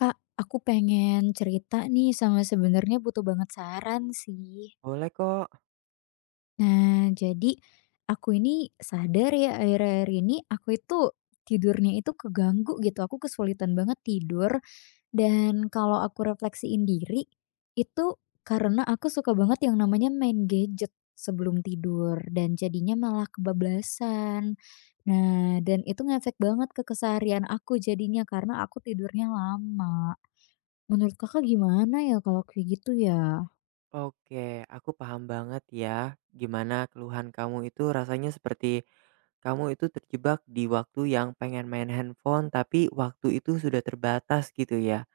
Kak, aku pengen cerita nih sama sebenarnya butuh banget saran sih. Boleh kok. Nah, jadi aku ini sadar ya akhir-akhir ini aku itu tidurnya itu keganggu gitu. Aku kesulitan banget tidur dan kalau aku refleksiin diri itu karena aku suka banget yang namanya main gadget sebelum tidur dan jadinya malah kebablasan. Nah, dan itu ngefek banget ke keseharian aku jadinya karena aku tidurnya lama. Menurut Kakak gimana ya kalau kayak gitu ya? Oke, aku paham banget ya gimana keluhan kamu itu rasanya seperti kamu itu terjebak di waktu yang pengen main handphone tapi waktu itu sudah terbatas gitu ya.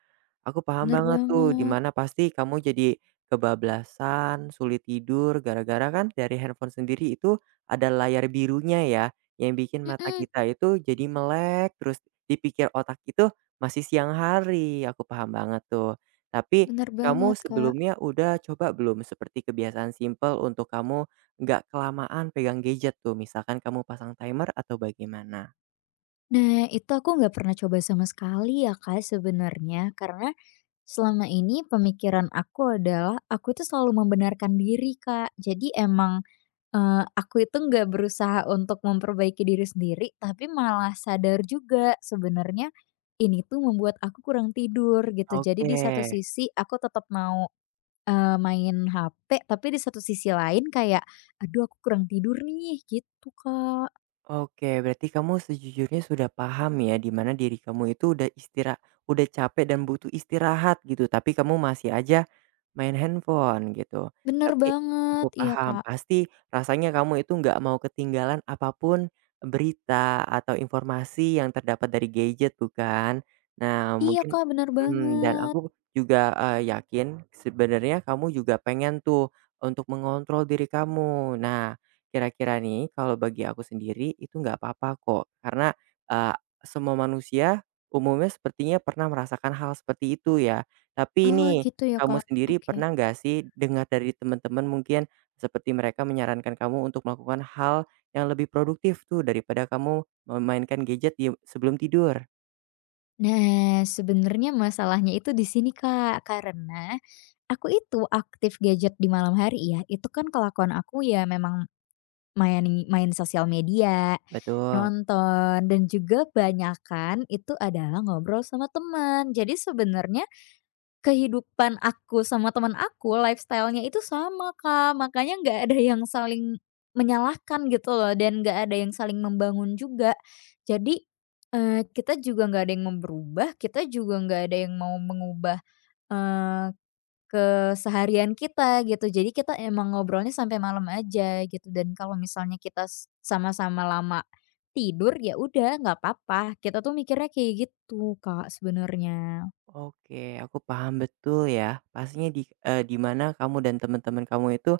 Aku paham Bener banget tuh, banget, dimana pasti kamu jadi kebablasan, sulit tidur, gara-gara kan dari handphone sendiri itu ada layar birunya ya, yang bikin mata mhm, kita itu jadi melek, terus dipikir otak itu masih siang hari, aku paham banget tuh. Tapi bener kamu banget, Kak. sebelumnya udah coba belum seperti kebiasaan simple untuk kamu nggak kelamaan pegang gadget tuh, misalkan kamu pasang timer atau bagaimana? Nah, itu aku nggak pernah coba sama sekali ya, Kak, sebenarnya karena selama ini pemikiran aku adalah aku itu selalu membenarkan diri, Kak. Jadi emang, aku itu nggak berusaha untuk memperbaiki diri sendiri, tapi malah sadar juga sebenarnya ini tuh membuat aku kurang tidur gitu. Jadi Oke. di satu sisi aku tetap mau main HP, tapi di satu sisi lain kayak, "Aduh aku kurang tidur nih," gitu, Kak. Mmm. Oke, berarti kamu sejujurnya sudah paham ya, di mana diri kamu itu udah capek dan butuh istirahat gitu, tapi kamu masih aja main handphone gitu. Bener Tapi aku banget, iya, paham, Kak. pasti rasanya kamu itu nggak mau ketinggalan apapun berita atau informasi yang terdapat dari gadget bukan? Nah, Iya, mungkin Kak, bener mhm, dan banget. aku juga, yakin sebenarnya kamu juga pengen tuh untuk mengontrol diri kamu. Nah, kira-kira nih, kalau bagi aku sendiri itu nggak apa-apa kok, karena, eee, semua manusia umumnya sepertinya pernah merasakan hal seperti itu ya. Tapi Oh, ini gitu ya, kamu Kak. sendiri Oke. pernah nggak sih dengar dari teman-teman mungkin seperti mereka menyarankan kamu untuk melakukan hal yang lebih produktif tuh daripada kamu memainkan gadget di sebelum tidur? Nah, sebenarnya masalahnya itu di sini, Kak, karena aku itu aktif gadget di malam hari ya, itu kan kelakuan aku ya memang main main sosial media, Betul. nonton, dan juga banyakan itu adalah ngobrol sama teman. Jadi sebenarnya kehidupan aku sama teman aku, lifestyle-nya itu sama, Kak, makanya nggak ada yang saling menyalahkan gitu loh dan nggak ada yang saling membangun juga. Jadi, kita juga nggak ada yang mau berubah, kita juga nggak ada yang mau mengubah, eee, keseharian kita gitu. Jadi kita emang ngobrolnya sampai malam aja gitu dan kalau misalnya kita sama-sama lama tidur, ya udah nggak apa-apa, kita tuh mikirnya kayak gitu, Kak, sebenarnya. Oke, aku paham betul ya. Pastinya di mana kamu dan teman-teman kamu itu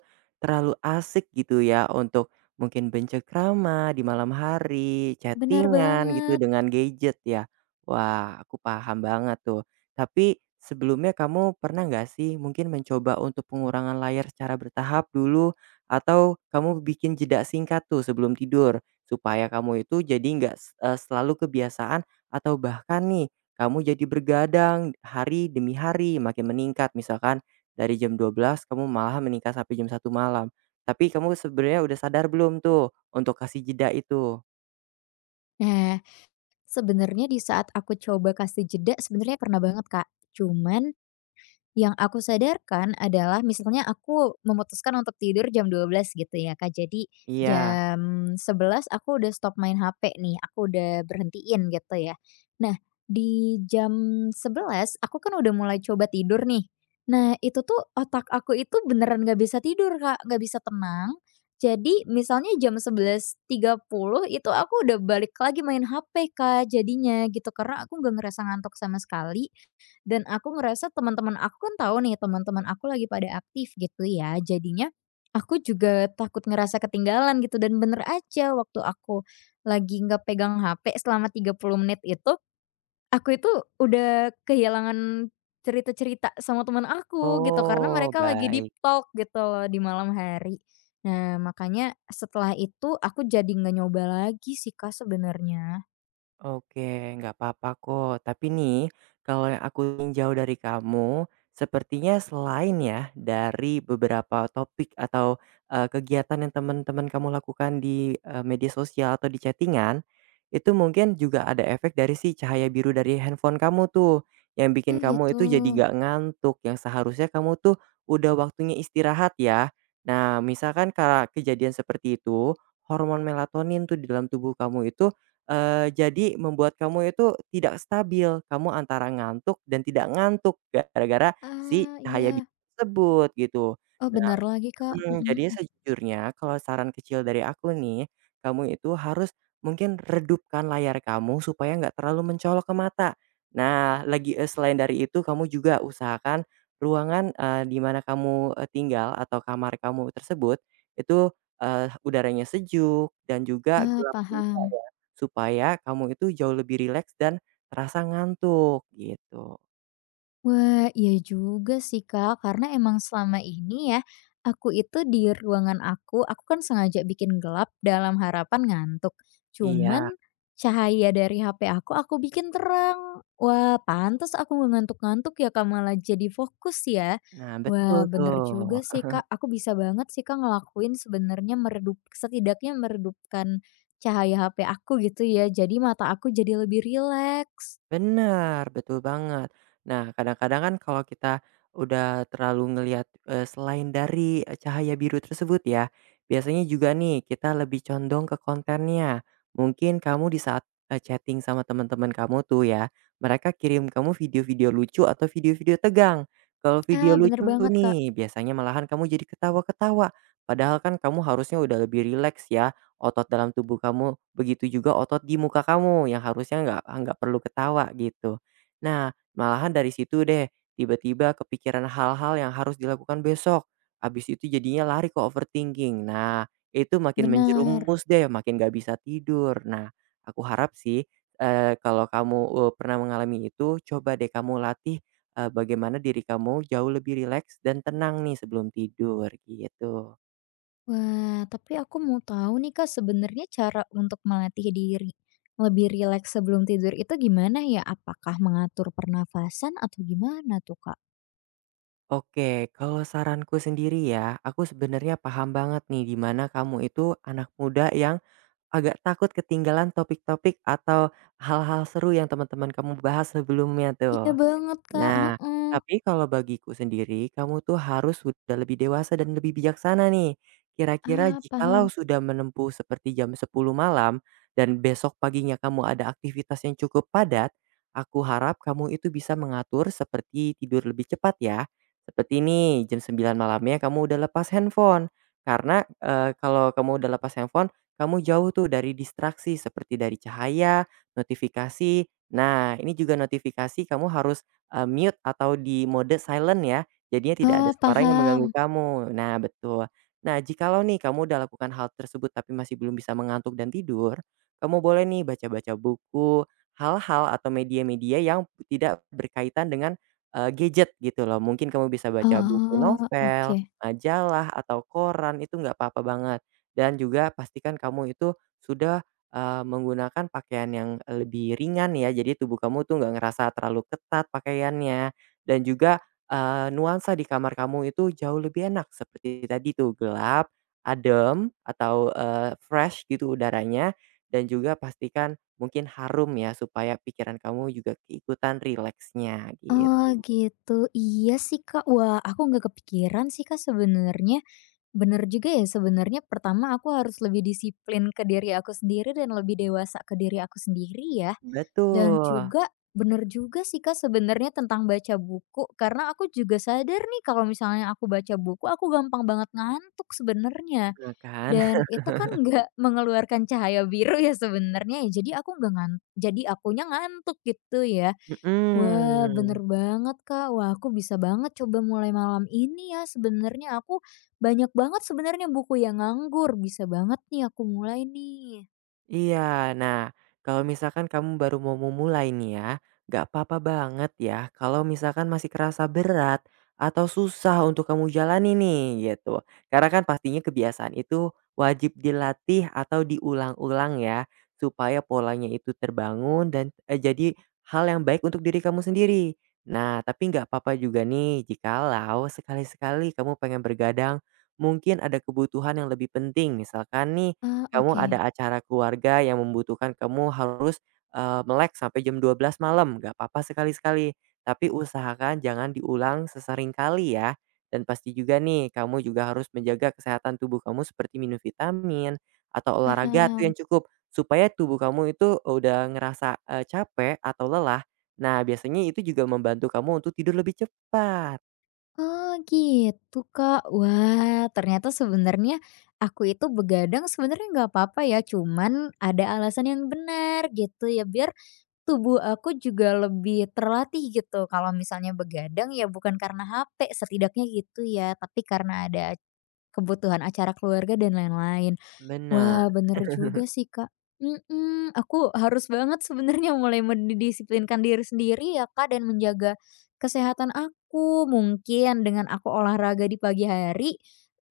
terlalu asik gitu ya untuk mungkin bencekrama di malam hari, Benar chattingan gitu banget. dengan gadget ya. Wah, aku paham banget tuh. Tapi sebelumnya kamu pernah nggak sih mungkin mencoba untuk pengurangan layar secara bertahap dulu? Atau kamu bikin jeda singkat tuh sebelum tidur supaya kamu itu jadi nggak selalu kebiasaan atau bahkan nih kamu jadi bergadang hari demi hari, makin meningkat. Misalkan dari jam 12.00 kamu malah meningkat sampai jam 1 malam. Tapi kamu sebenarnya udah sadar belum tuh untuk kasih jeda itu? Nah, sebenarnya di saat aku coba kasih jeda, sebenarnya pernah banget, Kak. Cuman, yang aku sadarkan adalah misalnya aku memutuskan untuk tidur jam 12.00 gitu ya Kak, jadi Iya. jam 11.00 aku udah stop main HP nih, aku udah berhentiin gitu ya. Nah, di jam 11.00 aku kan udah mulai coba tidur nih. Nah, itu tuh otak aku itu beneran nggak bisa tidur Kak, nggak bisa tenang. Jadi misalnya jam 11.30 itu aku udah balik lagi main HP Kak, jadinya gitu, karena aku nggak ngerasa ngantuk sama sekali dan aku ngerasa teman-teman aku kan tahu nih, teman-teman aku lagi pada aktif gitu ya. Jadinya aku juga takut ngerasa ketinggalan gitu dan bener aja waktu aku lagi nggak pegang HP selama 30 menit itu, aku itu udah kehilangan cerita-cerita sama teman aku gitu karena Oh, mereka lagi deep baik. talk gitu loh di malam hari. Nah, makanya setelah itu aku jadi nggak nyoba lagi sih Kak sebenarnya. Oke, nggak apa-apa kok. Tapi nih, kalau yang aku tinjau dari kamu, sepertinya selain ya dari beberapa topik atau kegiatan yang teman-teman kamu lakukan di media sosial atau di chattingan, itu mungkin juga ada efek dari si cahaya biru dari handphone kamu tuh, yang Ah bikin kamu gitu. itu jadi nggak ngantuk, yang seharusnya kamu tuh udah waktunya istirahat ya. Nah, misalkan karena kejadian seperti itu, hormon melatonin tuh di dalam tubuh kamu itu jadi membuat kamu itu tidak stabil, kamu antara ngantuk dan tidak ngantuk gara-gara si Ah cahaya iya. biru tersebut gitu. Oh benar lagi Kak. Mhm, Jadinya sejujurnya kalau saran kecil dari aku nih, kamu itu harus mungkin redupkan layar kamu supaya nggak terlalu mencolok ke mata. Nah, lagi selain dari itu kamu juga usahakan ruangan, di mana kamu, tinggal atau kamar kamu tersebut itu, udaranya sejuk dan juga Ah, gelap gulita paham. ya, supaya kamu itu jauh lebih rileks dan terasa ngantuk gitu. Wah, iya juga sih, Kak, karena emang selama ini ya, aku itu di ruangan aku kan sengaja bikin gelap dalam harapan ngantuk. Iya, Cuman cahaya dari HP aku bikin terang. Wah, pantas aku nggak ngantuk-ngantuk ya, Kak, malah jadi fokus ya. nah betul Wah, bener tuh. juga sih, Kak. Aku bisa banget sih, Kak, ngelakuin sebenarnya meredup setidaknya meredupkan cahaya HP aku gitu ya. Jadi mata aku jadi lebih rileks. Benar betul banget. Nah, kadang-kadang kan kalau kita udah terlalu ngelihat, selain dari, cahaya biru tersebut ya, biasanya juga nih kita lebih condong ke kontennya. Mungkin kamu di saat, chatting sama teman-teman kamu tuh ya, mereka kirim kamu video-video lucu atau video-video tegang. Kalau Ah, video bener lucu banget, Kak. nih, biasanya malahan kamu jadi ketawa-ketawa, padahal kan kamu harusnya udah lebih rileks ya, otot dalam tubuh kamu, begitu juga otot di muka kamu yang harusnya nggak perlu ketawa gitu. Nah, malahan dari situ deh tiba-tiba kepikiran hal-hal yang harus dilakukan besok, habis itu jadinya lari ke overthinking. Nah, itu makin Benar. menjerumus deh, makin gak bisa tidur. Nah, aku harap sih, kalau kamu, pernah mengalami itu coba deh kamu latih, bagaimana diri kamu jauh lebih rileks dan tenang nih sebelum tidur gitu. Wah, tapi aku mau tahu nih Kak, sebenarnya cara untuk melatih diri lebih rileks sebelum tidur itu gimana ya? Apakah mengatur pernafasan atau gimana tuh Kak? Oke, kalau saranku sendiri ya, aku sebenarnya paham banget nih di mana kamu itu anak muda yang agak takut ketinggalan topik-topik atau hal-hal seru yang teman-teman kamu bahas sebelumnya Iya tuh. banget Kak, Nah, heeh. tapi kalau bagiku sendiri, kamu tuh harus sudah lebih dewasa dan lebih bijaksana nih. Kira-kira Ah, jikalau paham. sudah menempuh seperti jam 10 malam dan besok paginya kamu ada aktivitas yang cukup padat, aku harap kamu itu bisa mengatur seperti tidur lebih cepat ya. Seperti ini, jam 9.00 malamnya kamu udah lepas handphone. Karena, kalau kamu udah lepas handphone, kamu jauh tuh dari distraksi seperti dari cahaya, notifikasi. Nah, ini juga notifikasi kamu harus mute atau di mode silent ya, jadinya tidak ada Oh, suara yang mengganggu paham. kamu. Nah, betul. Nah, jikalau nih kamu udah lakukan hal tersebut tapi masih belum bisa mengantuk dan tidur, kamu boleh nih baca-baca buku, hal-hal atau media-media yang tidak berkaitan dengan, gadget gitu loh. Mungkin kamu bisa baca buku Oh, oke. novel, majalah, atau koran, itu nggak apa-apa banget. Dan juga pastikan kamu itu sudah menggunakan pakaian yang lebih ringan ya, jadi tubuh kamu tuh nggak ngerasa terlalu ketat pakaiannya, dan juga, nuansa di kamar kamu itu jauh lebih enak seperti tadi tuh gelap, adem, atau, fresh gitu udaranya, dan juga pastikan mungkin harum ya supaya pikiran kamu juga keikutan rileksnya Oh, gitu. gitu. Iya sih, Kak. Wah, aku nggak kepikiran sih, Kak, sebenarnya. Bener juga ya, sebenarnya pertama aku harus lebih disiplin ke diri aku sendiri dan lebih dewasa ke diri aku sendiri ya. Dan Betul, juga bener juga sih, Kak, sebenarnya tentang baca buku, karena aku juga sadar nih kalau misalnya aku baca buku, aku gampang banget ngantuk sebenarnya. nah kan. Dan itu kan nggak mengeluarkan cahaya biru ya sebenarnya ya, jadi aku nggak ngan jadi akunya ngantuk gitu ya. Wah, bener Mhm. banget, Kak. Wah, aku bisa banget coba mulai malam ini ya, sebenarnya aku banyak banget sebenarnya buku yang nganggur, bisa banget nih aku mulai nih. Iya. Nah, kalau misalkan kamu baru mau memulai nih ya, nggak apa-apa banget ya kalau misalkan masih kerasa berat atau susah untuk kamu jalani nih gitu. Karena kan pastinya kebiasaan itu wajib dilatih atau diulang-ulang ya supaya polanya itu terbangun dan jadi hal yang baik untuk diri kamu sendiri. Nah, tapi nggak apa-apa juga nih jikalau sekali-sekali kamu pengen bergadang. Mungkin ada kebutuhan yang lebih penting, misalkan nih, Ah, kamu oke, ada acara keluarga yang membutuhkan kamu harus, melek sampai jam 12 malam, nggak apa-apa sekali-sekali, tapi usahakan jangan diulang sesering kali ya. Dan pasti juga nih, kamu juga harus menjaga kesehatan tubuh kamu seperti minum vitamin, atau olahraga tuh paham. yang cukup, supaya tubuh kamu itu udah ngerasa, capek atau lelah, nah biasanya itu juga membantu kamu untuk tidur lebih cepat. Oh gitu Kak. Wah ternyata sebenarnya aku itu begadang sebenarnya nggak apa-apa ya, cuman ada alasan yang benar gitu ya, biar tubuh aku juga lebih terlatih gitu. Kalau misalnya begadang ya bukan karena HP setidaknya gitu ya, tapi karena ada kebutuhan acara keluarga dan lain-lain. Benar, Wah, bener juga sih, Kak. Mhm, aku harus banget sebenarnya mulai mendisiplinkan diri sendiri ya, Kak, dan menjaga kesehatan aku. Mungkin dengan aku olahraga di pagi hari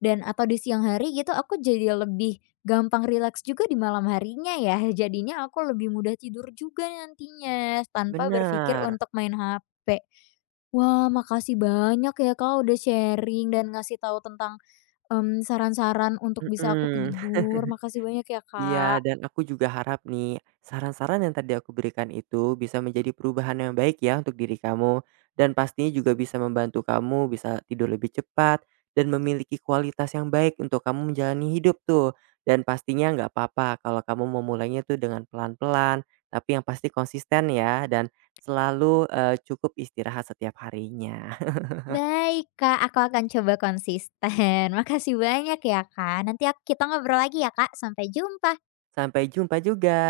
dan atau di siang hari gitu, aku jadi lebih gampang rileks juga di malam harinya ya. Jadinya aku lebih mudah tidur juga nantinya, tanpa berpikir benar. untuk main HP. Wah, makasih banyak ya, Kak, udah sharing dan ngasih tahu tentang saran-saran untuk bisa aku Mhm. tidur. Makasih banyak ya, Kak. Iya, dan aku juga harap nih, saran-saran yang tadi aku berikan itu bisa menjadi perubahan yang baik ya untuk diri kamu. Dan pastinya juga bisa membantu kamu bisa tidur lebih cepat dan memiliki kualitas yang baik untuk kamu menjalani hidup tuh. Dan pastinya nggak apa-apa kalau kamu memulainya tuh dengan pelan-pelan, tapi yang pasti konsisten ya, dan selalu cukup istirahat setiap harinya. Baik, Kak, aku akan coba konsisten. Makasih banyak ya, Kak. Nanti kita ngobrol lagi ya, Kak. Sampai jumpa. Sampai jumpa juga.